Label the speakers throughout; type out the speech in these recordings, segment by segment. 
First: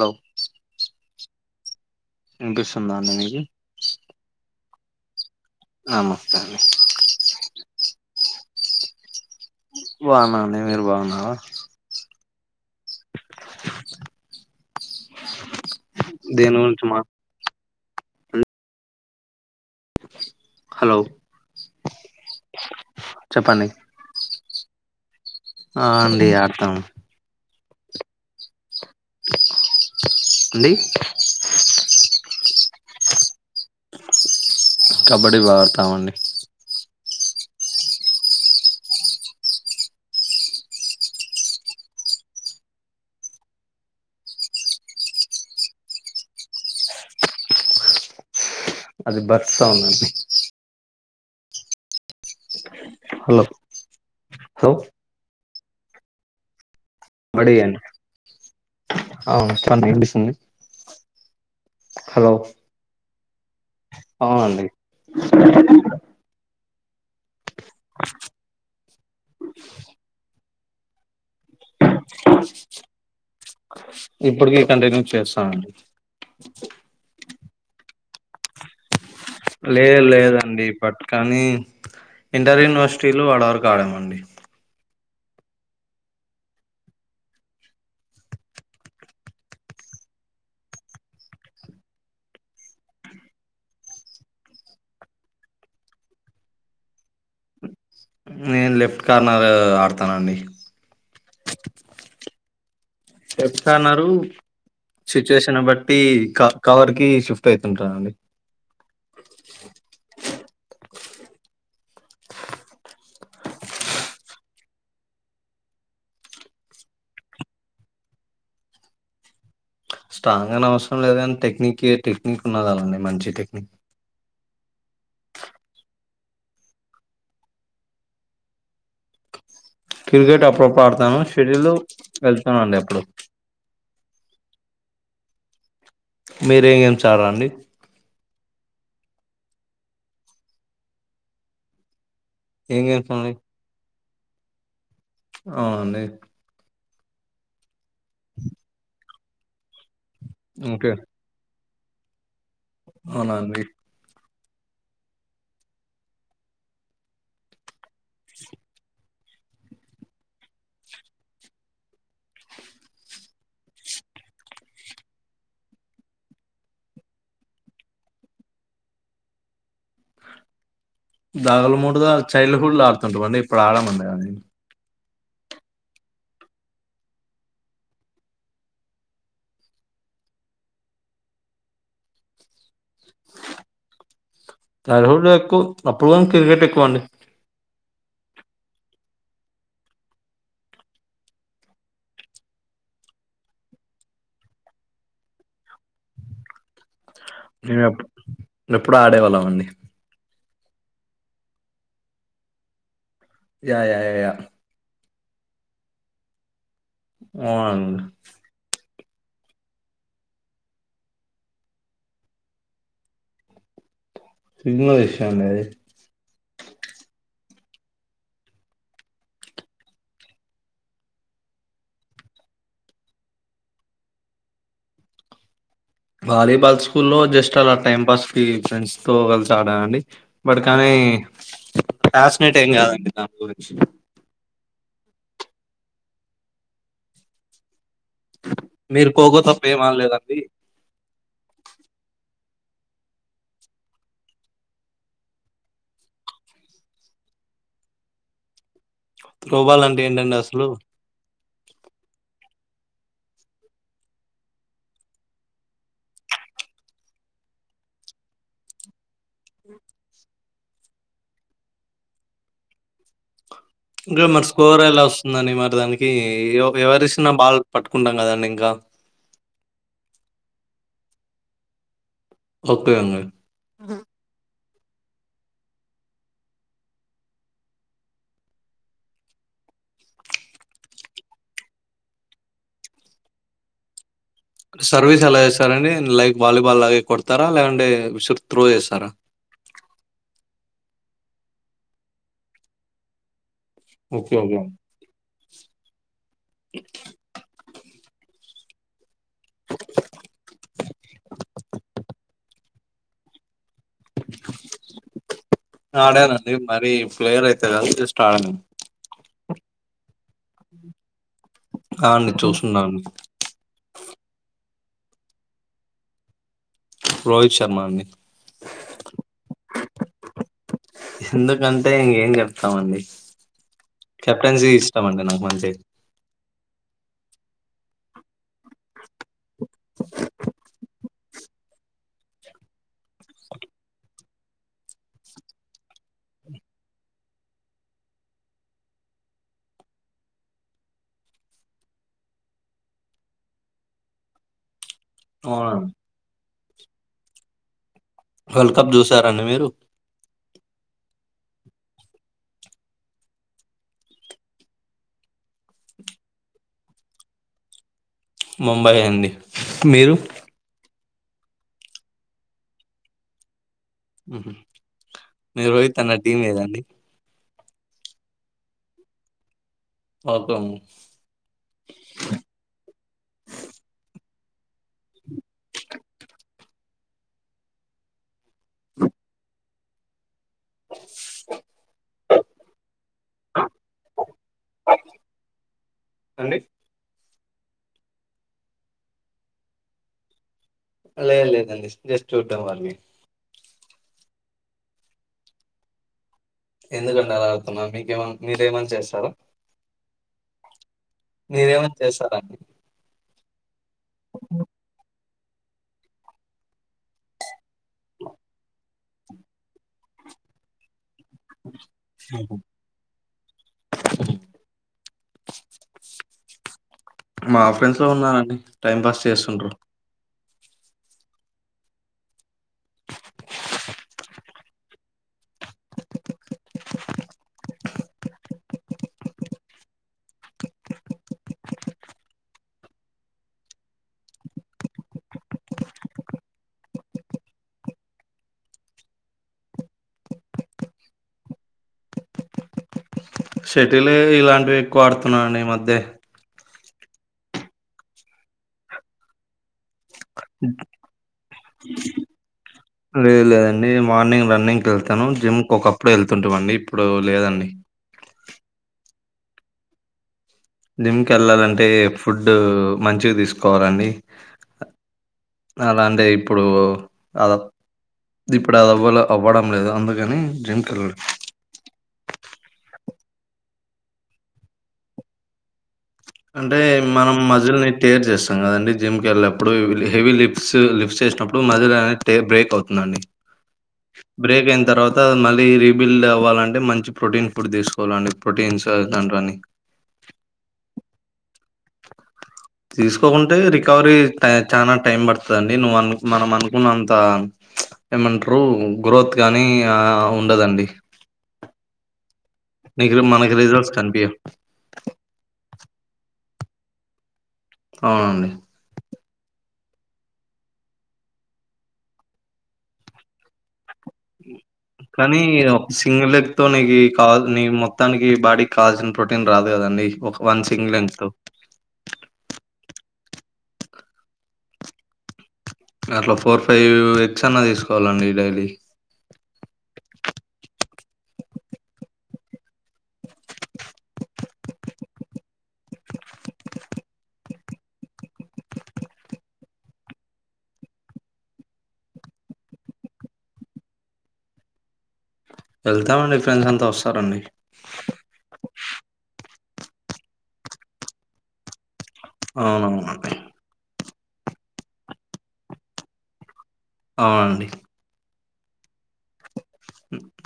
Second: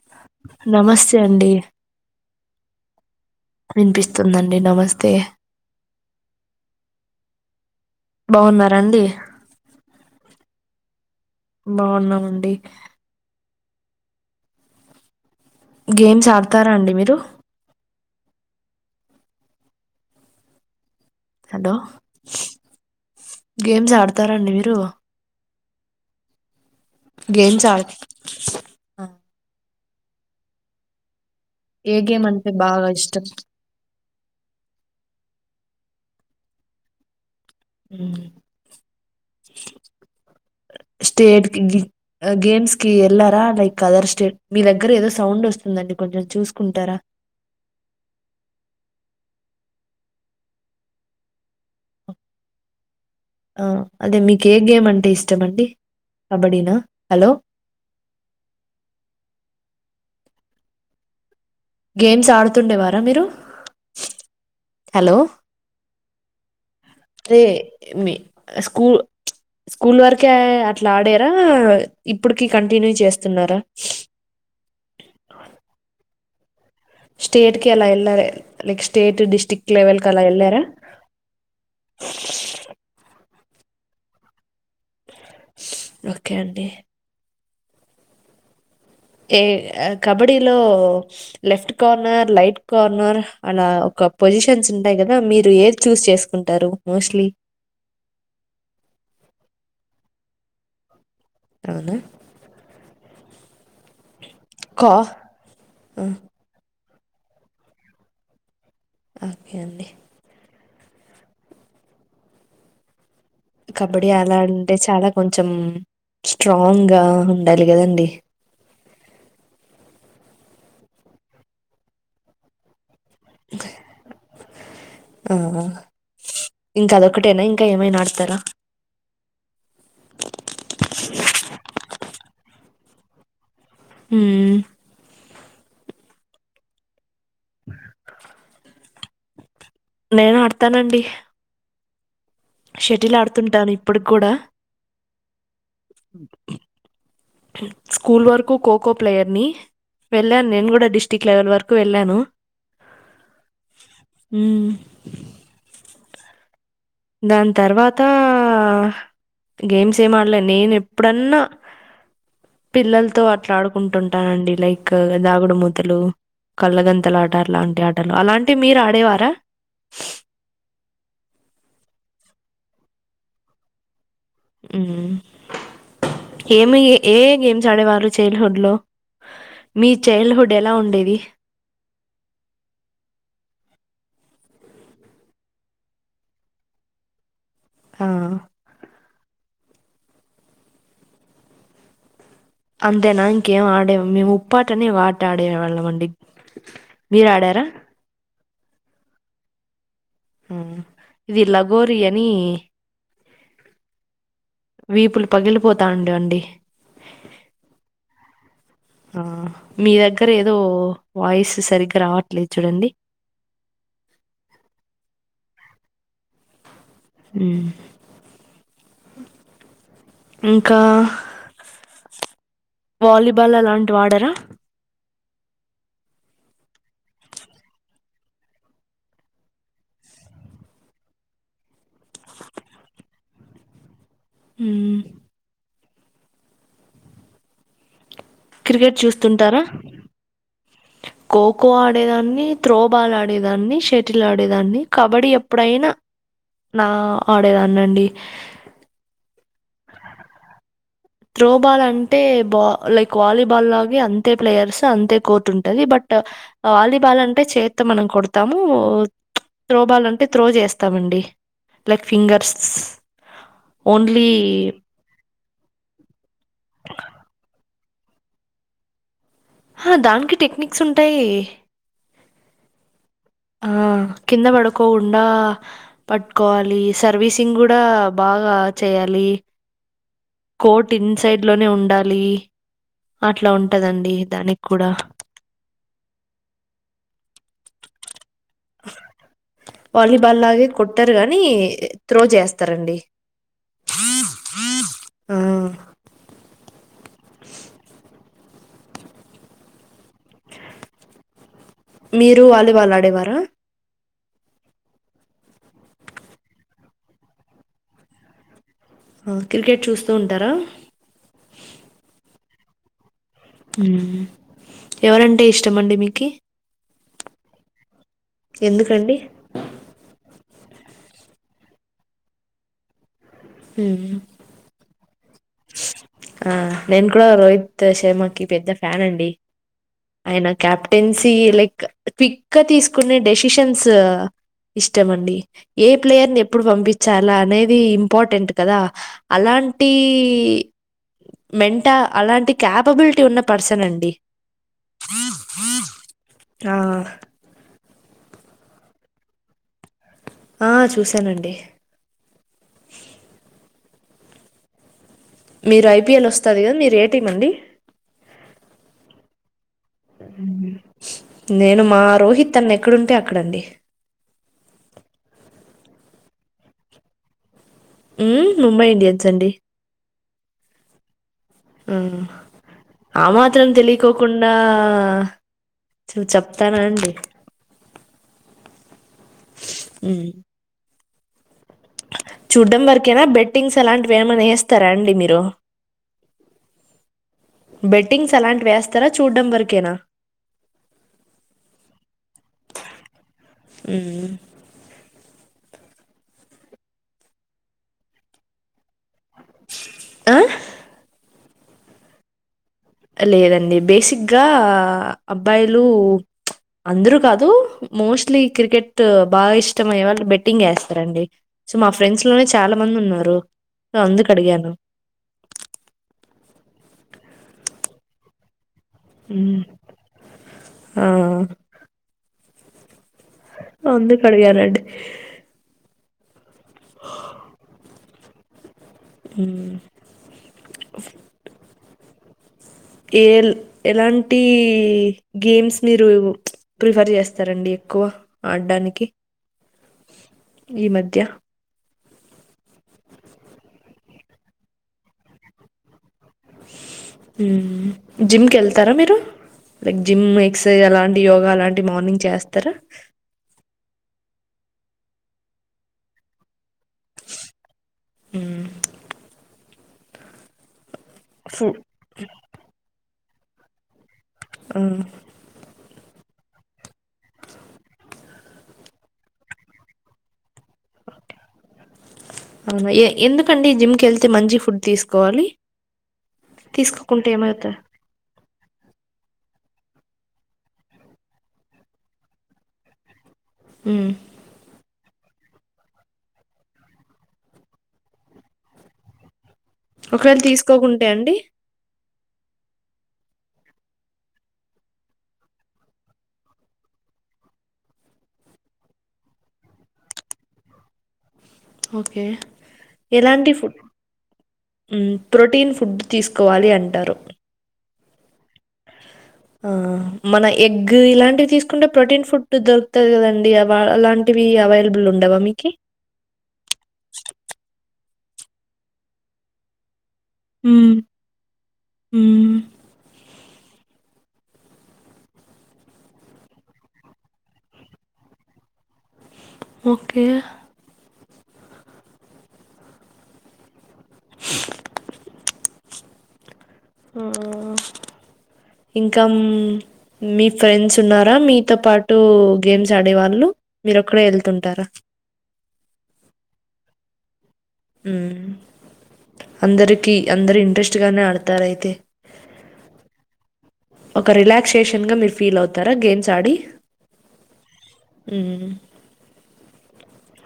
Speaker 1: Hello
Speaker 2: నమస్తే అండి
Speaker 1: వినిపిస్తుందా అండి మీకు
Speaker 2: వినిపిస్తుందండి నమస్తే తే
Speaker 1: నమస్తే అండి
Speaker 2: బాగున్నారండి
Speaker 1: బాగున్నామండి మీరు బాగున్నారా
Speaker 2: అండి గేమ్స్
Speaker 1: దేని
Speaker 2: ఆడతారా
Speaker 1: గురించి
Speaker 2: అండి
Speaker 1: మా
Speaker 2: మీరు
Speaker 1: హలో
Speaker 2: హలో
Speaker 1: చెప్పండి
Speaker 2: గేమ్స్ ఆడతారండి మీరు
Speaker 1: ఆ అండి ఆడతాం
Speaker 2: గేమ్స్ ఆడు చాలు
Speaker 1: అండి
Speaker 2: ఏ గేమ్ అంటే బాగా ఇష్టం
Speaker 1: కబడ్డీ బాగా ఆడతామండి
Speaker 2: స్టేట్ కి గేమ్స్ కి వెళ్లారా లేక అదర్ స్టేట్ కి వెళ్లారా
Speaker 1: అది బర్డ్స్ సాంగ్ అండి హలో
Speaker 2: ఆ అదే మీకు ఏ
Speaker 1: హలో
Speaker 2: గేమ్ అంటే ఇష్టం అండి కబడ్డీనా హలో
Speaker 1: ఒకటి ఇవ్వండి ఓ వినిపిస్తుందండి
Speaker 2: గేమ్స్ ఆడుతుండేవారా మీరు
Speaker 1: అవునండి
Speaker 2: హలో అదే మీ స్కూల్ స్కూల్ వరకే అట్లా ఆడారా ఇప్పుటికి కంటిన్యూ చేస్తున్నారా
Speaker 1: ఇప్పటికీ కంటిన్యూ చేస్తామండి కర్ర సౌండ్
Speaker 2: స్టేట్ లెవెల్ కి వెళ్ళాలి నెక్స్ట్ స్టేట్ డిస్టిక్
Speaker 1: లేదు లేదండి బట్ కానీ ఇంటర్ యూనివర్సిటీలు ఆర్డర్ కారమండి
Speaker 2: ఓకే అండి ఏ కబడ్డీలో లెఫ్ట్ కార్నర్ రైట్ కార్నర్ అలా ఒక పొజిషన్స్ ఉంటాయి కదా మీరు ఏది చూస్ చేసుకుంటారు మోస్ట్లీ
Speaker 1: నేను లెఫ్ట్ కార్నర్ ఆడుతా అత్త నండి
Speaker 2: అవునా
Speaker 1: చెప్తన్నారు
Speaker 2: కా
Speaker 1: సిచ్యువేషన్ బట్టి
Speaker 2: ఆ,
Speaker 1: కవర్ పి జి షిఫ్ట్ అవుతుంటారా అండి
Speaker 2: ఓకే అండి కబడ్డీ ఆలాంటే చాలా కొంచెం స్ట్రాంగ్ గా ఉండాలి కదండి
Speaker 1: స్ట్రాంగ్ అనే అవసరం లేదని టెక్ టెక్నిక్ ఉన్న కండి మంచి టక్నిక్
Speaker 2: ఆ ఇంకా అదొకటేనా ఇంకా ఏమై ఆడతారా
Speaker 1: క్రికెట్ అప్రోప ఆడతాను షెడ్యూల్ వెళ్ చూనండి ఎప్పుడు
Speaker 2: హ
Speaker 1: మీర ఏంం చారంాండి
Speaker 2: నేను ఆడతానండి
Speaker 1: ఏం
Speaker 2: షటిల్ ఆడుతుంటాను ఇప్పుడు కూడా
Speaker 1: అవ్వండి
Speaker 2: స్కూల్ వరకు ఖోఖో ప్లేయర్ ని వెళ్ళాను నేను కూడా డిస్ట్రిక్ట్ లెవెల్ వరకు కు వెళ్ళాను
Speaker 1: అవునాండి
Speaker 2: హ్మ్మ్ దాన్ తర్వాత గేమ్స్ ఏం ఆడలే నేను ఎప్పుడన్నా. పిల్లలతో అ అట్లా ఆడుకుంటంటానండి లైక్ దాగుడుమూతలు కల్లగంతల ఆటలాంటి ఆటలు అలాంటి మీరు ఆడేవారా
Speaker 1: దాగాల మూడుగా చైల్డ్ హుడ్ ఆడుతుంటామండి ఇప్పుడు ఆడమండినీ
Speaker 2: హ్మ్మ్ ఏమి ఏ గేమ్స్ ఆడేవారు చైల్డ్హుడ్ లో మీ చైల్డ్హుడ్ ఎలా ఉండేది
Speaker 1: చైల్డ్హుడ్ ఎకు అప్పుడు క్రికెట్ ఎక్కువ అండి
Speaker 2: ఆ అంతేనా ఇంకేం ఆడే మేము ఉప్పాటని ఓ ఆట ఆడేవాళ్ళం అండి మీర్ ఆడారా
Speaker 1: ఎప్పుడూ ఆడేవాళ్ళం అండి
Speaker 2: హ్మ్మ్ వి లగోరి అని
Speaker 1: యా యా యా
Speaker 2: వీపులు పగిలిపోతానండి అండి
Speaker 1: వాండ్
Speaker 2: ఆ మీ దగ్గర ఏదో వాయిస్ సరిగ్గా రావట్లేదు చూడండి
Speaker 1: చిన్నా విషయండి అది
Speaker 2: హ్మ్మ్ ఇంకా వాలి బాల్ అలాంటివి ఆడారా
Speaker 1: వాలీబాల్ స్కూల్లో జస్ట్ అలా టైం పాస్కి ఫ్రెండ్స్ తో కలిసి ఆడానండి బట్ కానీ ఫ్యాషనేట్ ఏం కాదండి దాని గురించి
Speaker 2: హ్మ్మ్ క్రికెట్
Speaker 1: మీరు ఖోఖో
Speaker 2: చూస్తుంటారా
Speaker 1: తప్ప ఏం ఆడలేదండి
Speaker 2: ఖోఖ్ ఖో ఆడేదాన్ని త్రోబాల్ ఆడేదాన్ని షటిల్ ఆడేదాన్ని కబడ్డీ ఎప్పుడైనా నా ఆడేదాన్ని అండి
Speaker 1: త్రోబాల్ అంటే ఏంటండి అసలు
Speaker 2: త్రోబాల్ అంటే బా లైక్ వాలీబాల్ గే అంతే ప్లేయర్స్ అంతే కోర్టు ఉంటుంది. బట్ వాలీబాల్ అంటే చేత్ మనం కొడతాము. త్రోబాల్ అంటే త్రో చేస్తామండి లైక్ ఫింగర్స్.
Speaker 1: ఇంకా
Speaker 2: ఓన్లీ
Speaker 1: మరి స్కోర్ ఎలా వస్తుందండి మరి దాని ఈ ఎవరిసినా బాల్ పట్టుకుంటాం కదండి ఇంకా
Speaker 2: ఆ దానికి టెక్నిక్స్ ఉంటాయి
Speaker 1: ఓకే అండీ
Speaker 2: ఆ కిందా పడకు కొండా పట్టుకోవాలి సర్వీసింగ్ కూడా బాగా చేయాలి కోట్ ఇన్ సైడ్ లోనే ఉండాలి. అట్లా ఉంటదండి దానికి కూడా.
Speaker 1: సర్వీస్ ఎలా చేస్తారండి లైక్ వాలీబాల్ లాగే కొడతారా లేదంటే విసు త్రో చేస్తారా
Speaker 2: బాలాగే కొట్టారు గాని త్రో చేస్తారండి
Speaker 1: ఓకే ఓకే అండి.
Speaker 2: ఆ! మీరు వాలీబాల్ ఆడేవారా
Speaker 1: ఆడనండి మరి ప్లేయర్ అయితే కాదు జస్ట్ ఆడాను
Speaker 2: క్రికెట్ చూస్త
Speaker 1: ఆ అండి చూస్తా నాన్
Speaker 2: ఎవరంటే ఇష్టం అండి మీకి
Speaker 1: రోహిత్ శర్మ అండి
Speaker 2: ఎందుకండి
Speaker 1: ఎందుకంటే ఎం చెప్తామండి
Speaker 2: మ్మ్.
Speaker 1: కెప్టెన్సీ ఇష్టం అండి నాకు మంచి తే
Speaker 2: ఆ నేను కూడా రోహిత్ శర్మకి పెద్ద ఫ్యాన్ అండి ఆయన క్యాప్టెన్స లైక్ క్విక్ గా తీసుకునే డెసిషన్స్ ఇష్టం అండి ఏ ప్లేయర్ ని ఎప్పుడు పంపించాలా అనేది ఇంపార్టెంట్ కదా అలాంటి ఈ మెంటా అలాంటి క్యాపబుల్ ఉన్న పర్సన్ అండి
Speaker 1: ఆవును
Speaker 2: ఆ
Speaker 1: వరల్డ్ కప్ చూసారా అండి మీరు
Speaker 2: ఆ చూశానండి మీరు ఐపీఎల్ వస్తుంది కదా మీరు ఏ టీం అండి
Speaker 1: ముంబై అండి మీరు
Speaker 2: నేను మా రోహిత్ అన్న ఎక్కడుంటే అక్కడండి
Speaker 1: మీరు రోహిత్ అన్న టీమ్ ఏదండి
Speaker 2: ఉ ముంబై ఇండియన్స్ అండి
Speaker 1: ఓకే అండి
Speaker 2: ఆ మాత్రం తెలికోకు కుడా ఆ చూ చెప్తారా అండి ఉమ్ చూడ్డం వరకేనా బెట్టింగ్స్ అలాంటివి ఏమనా వేస్తారా అండి మీరు
Speaker 1: అండి
Speaker 2: బెట్టింగ్స్ అలాంటి వేస్తారా చూడ్డం వరకేనా
Speaker 1: లేదు లేదండి జస్ట్ చూడటం వరకే
Speaker 2: ఉమ్మ్
Speaker 1: ఎందుకండీ అలా అడుగుతున్నారు మీకు మీరు ఏమైనా చేస్తారా
Speaker 2: ఆ
Speaker 1: మీరేమని చేశారండి
Speaker 2: లేదండి బేసిక్గా అబ్బాయిలు అందరూ కాదు మోస్ట్లీ క్రికెట్ బాగా ఇష్టం అయ్యే వాళ్ళు బెట్టింగ్ వేస్తారండి సో మా ఫ్రెండ్స్ లోనే చాలా మంది ఉన్నారు అందుకు అడిగాను
Speaker 1: ఉన్నానండి టైం పాస్ చేస్తుండ్రు
Speaker 2: ఆ అందుకు అడిగానండి హా ఉమ్ ఫో ఏ ఎలాంటి గేమ్స్ మీరు ప్రిఫర్ చేస్తారండి ఎక్కువ ఆడడానికి ఈ మధ్య
Speaker 1: షటిలే ఇలాంటివి ఎక్కువ ఆడుతున్నానండి ఈ మధ్య
Speaker 2: హ జిమ్ కెల్తారా మీరు జిమ్ ఎక్సర్సైజ్ అలాంటి యోగా అలాంటి మార్నింగ్ చేస్తార
Speaker 1: లేదు లేదండి మార్నింగ్ రన్నింగ్కి వెళ్తాను జిమ్కి ఒకప్పుడు వెళ్తుంటా అండి ఇప్పుడు లేదండి
Speaker 2: హ్మ్.
Speaker 1: జిమ్
Speaker 2: ఫు
Speaker 1: కెళ్ళాలంటే ఫుడ్ మంచి తీసుకోవాలండి.
Speaker 2: ఆ
Speaker 1: అలాంటే ఇప్పుడు అదా ఇప్పుడు అది అవ్వల అవ్వడం లేదు అందుకని జంకల్
Speaker 2: అవునా ఎ ఎందుకండి జిమ్ కెళ్తే మంచి ఫుడ్ తీసుకోవాలి
Speaker 1: అంటే
Speaker 2: తీసుకోకుంటే
Speaker 1: మనం
Speaker 2: ఏమవుతా
Speaker 1: మజిల్ని టేర్ చేస్తాం కదండి జిమ్కి వెళ్ళప్పు ఇప్పుడు హెవీ లిప్స్ లిప్స్ చేసినప్పుడు మధలో అనే బ్రేక్ అవుతుందండి.
Speaker 2: ఉమ్
Speaker 1: బ్రేక్ ఎన్ తర్వాత మళ్ళీ రీబిల్డ్ అవ్వాలంటే మంచి ప్రోటీన్ ఫుడ్ తీసుకోవాలండి ప్రోటీన్స్ తండని
Speaker 2: ఒకవేళ తీసుకోకుంటే అండి
Speaker 1: తీసుకోకుంటే రికవరి చాలా టైం పడుతుందిండి నువ్ అనుకున్న మనం అనుకున్నంత ఏమంటారు గ్రోత్ కానీ ఉండదండి.
Speaker 2: ఓకే
Speaker 1: నీకు
Speaker 2: ఎలాంటి
Speaker 1: మనకి
Speaker 2: ఫుడ్
Speaker 1: రిజల్ట్స్ కనిపియవు.
Speaker 2: ప్రోటీన్ ఫుడ్ తీసుకోవాలి అంటారు
Speaker 1: అవునండి
Speaker 2: ఆ మన ఎగ్ ఇలాంటివి తీసుకుంటే ప్రోటీన్ ఫుడ్ దొరుకుతంది కదండి అ అలాంటివి అవ
Speaker 1: కానీ ఒక సింగిల్ లెగ్ తో నీకు కాదు నీ మొం మొత్తానికి బాడీకి కాల్సన్ ప్రోటీన్ రాదు కదండి ఒక వన్
Speaker 2: ఉమ్
Speaker 1: సింగ్లెన్
Speaker 2: ఉమ్
Speaker 1: అట్లా ఫోర్ ఫైవ్ ఎగ్స్ అన్నా తీసుకోవాలండి డైలీ
Speaker 2: ఓకే ఆ ఇంకా మీ ఫ్రెండ్స్ ఉన్నారా మీతో పాటు గేమ్స్ ఆడే వాళ్ళు మీరొకరేయ్ వెళ్తు
Speaker 1: వెళ్తా
Speaker 2: అందర
Speaker 1: అవునవును
Speaker 2: ఒక రిలాక్సేషన్ గా మీరు ఫీల్ అవుతారా గేమ్స్ ఆడి
Speaker 1: అవునండి
Speaker 2: ఉ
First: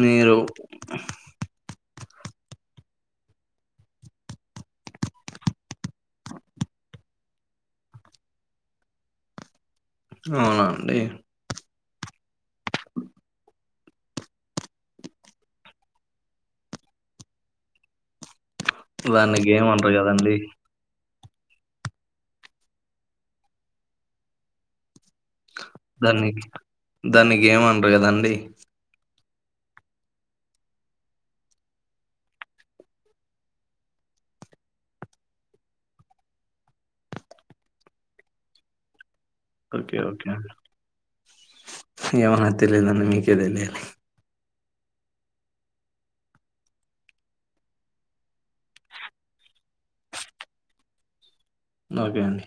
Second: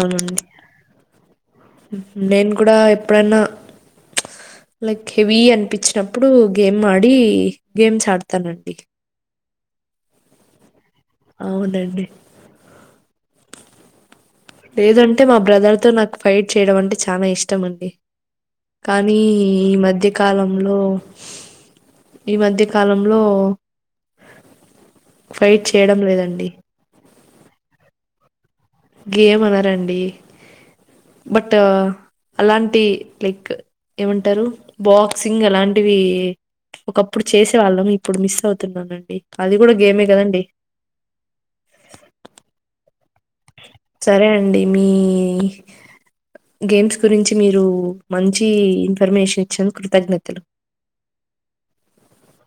Speaker 1: నేరు
Speaker 2: నేన్ కూడ
Speaker 1: అవునండి
Speaker 2: అ లేదంటే మా బ్రదర్ తో నాకు ఫైట్ చేయడం అంటే చాలా ఇష్టం అండి కానీ
Speaker 1: దానికి
Speaker 2: ఈ
Speaker 1: ఏమంటారు
Speaker 2: మధ్య
Speaker 1: కదండి
Speaker 2: కాలంలో ఈ మధ్య కాలంలో ఫైట్ చేయడం
Speaker 1: దాన్ని
Speaker 2: లేదండి
Speaker 1: దానికి ఏమండరు కదాండి
Speaker 2: ఏం అనారండి బట్ అలాంటి లైక్ ఏమంటారు బాక్సింగ్ అలాంటివి ఒకప్పుడు చేసేవాళ్ళం ఇప్పుడు మిస్ అవుతున్నానండి అది కూడా
Speaker 1: ఓకే
Speaker 2: గేమే
Speaker 1: ఓకే
Speaker 2: కదండి సరే అండి
Speaker 1: [unintelligible]
Speaker 2: మీ గేమ్స్ గురించి
Speaker 1: ఓకే అండి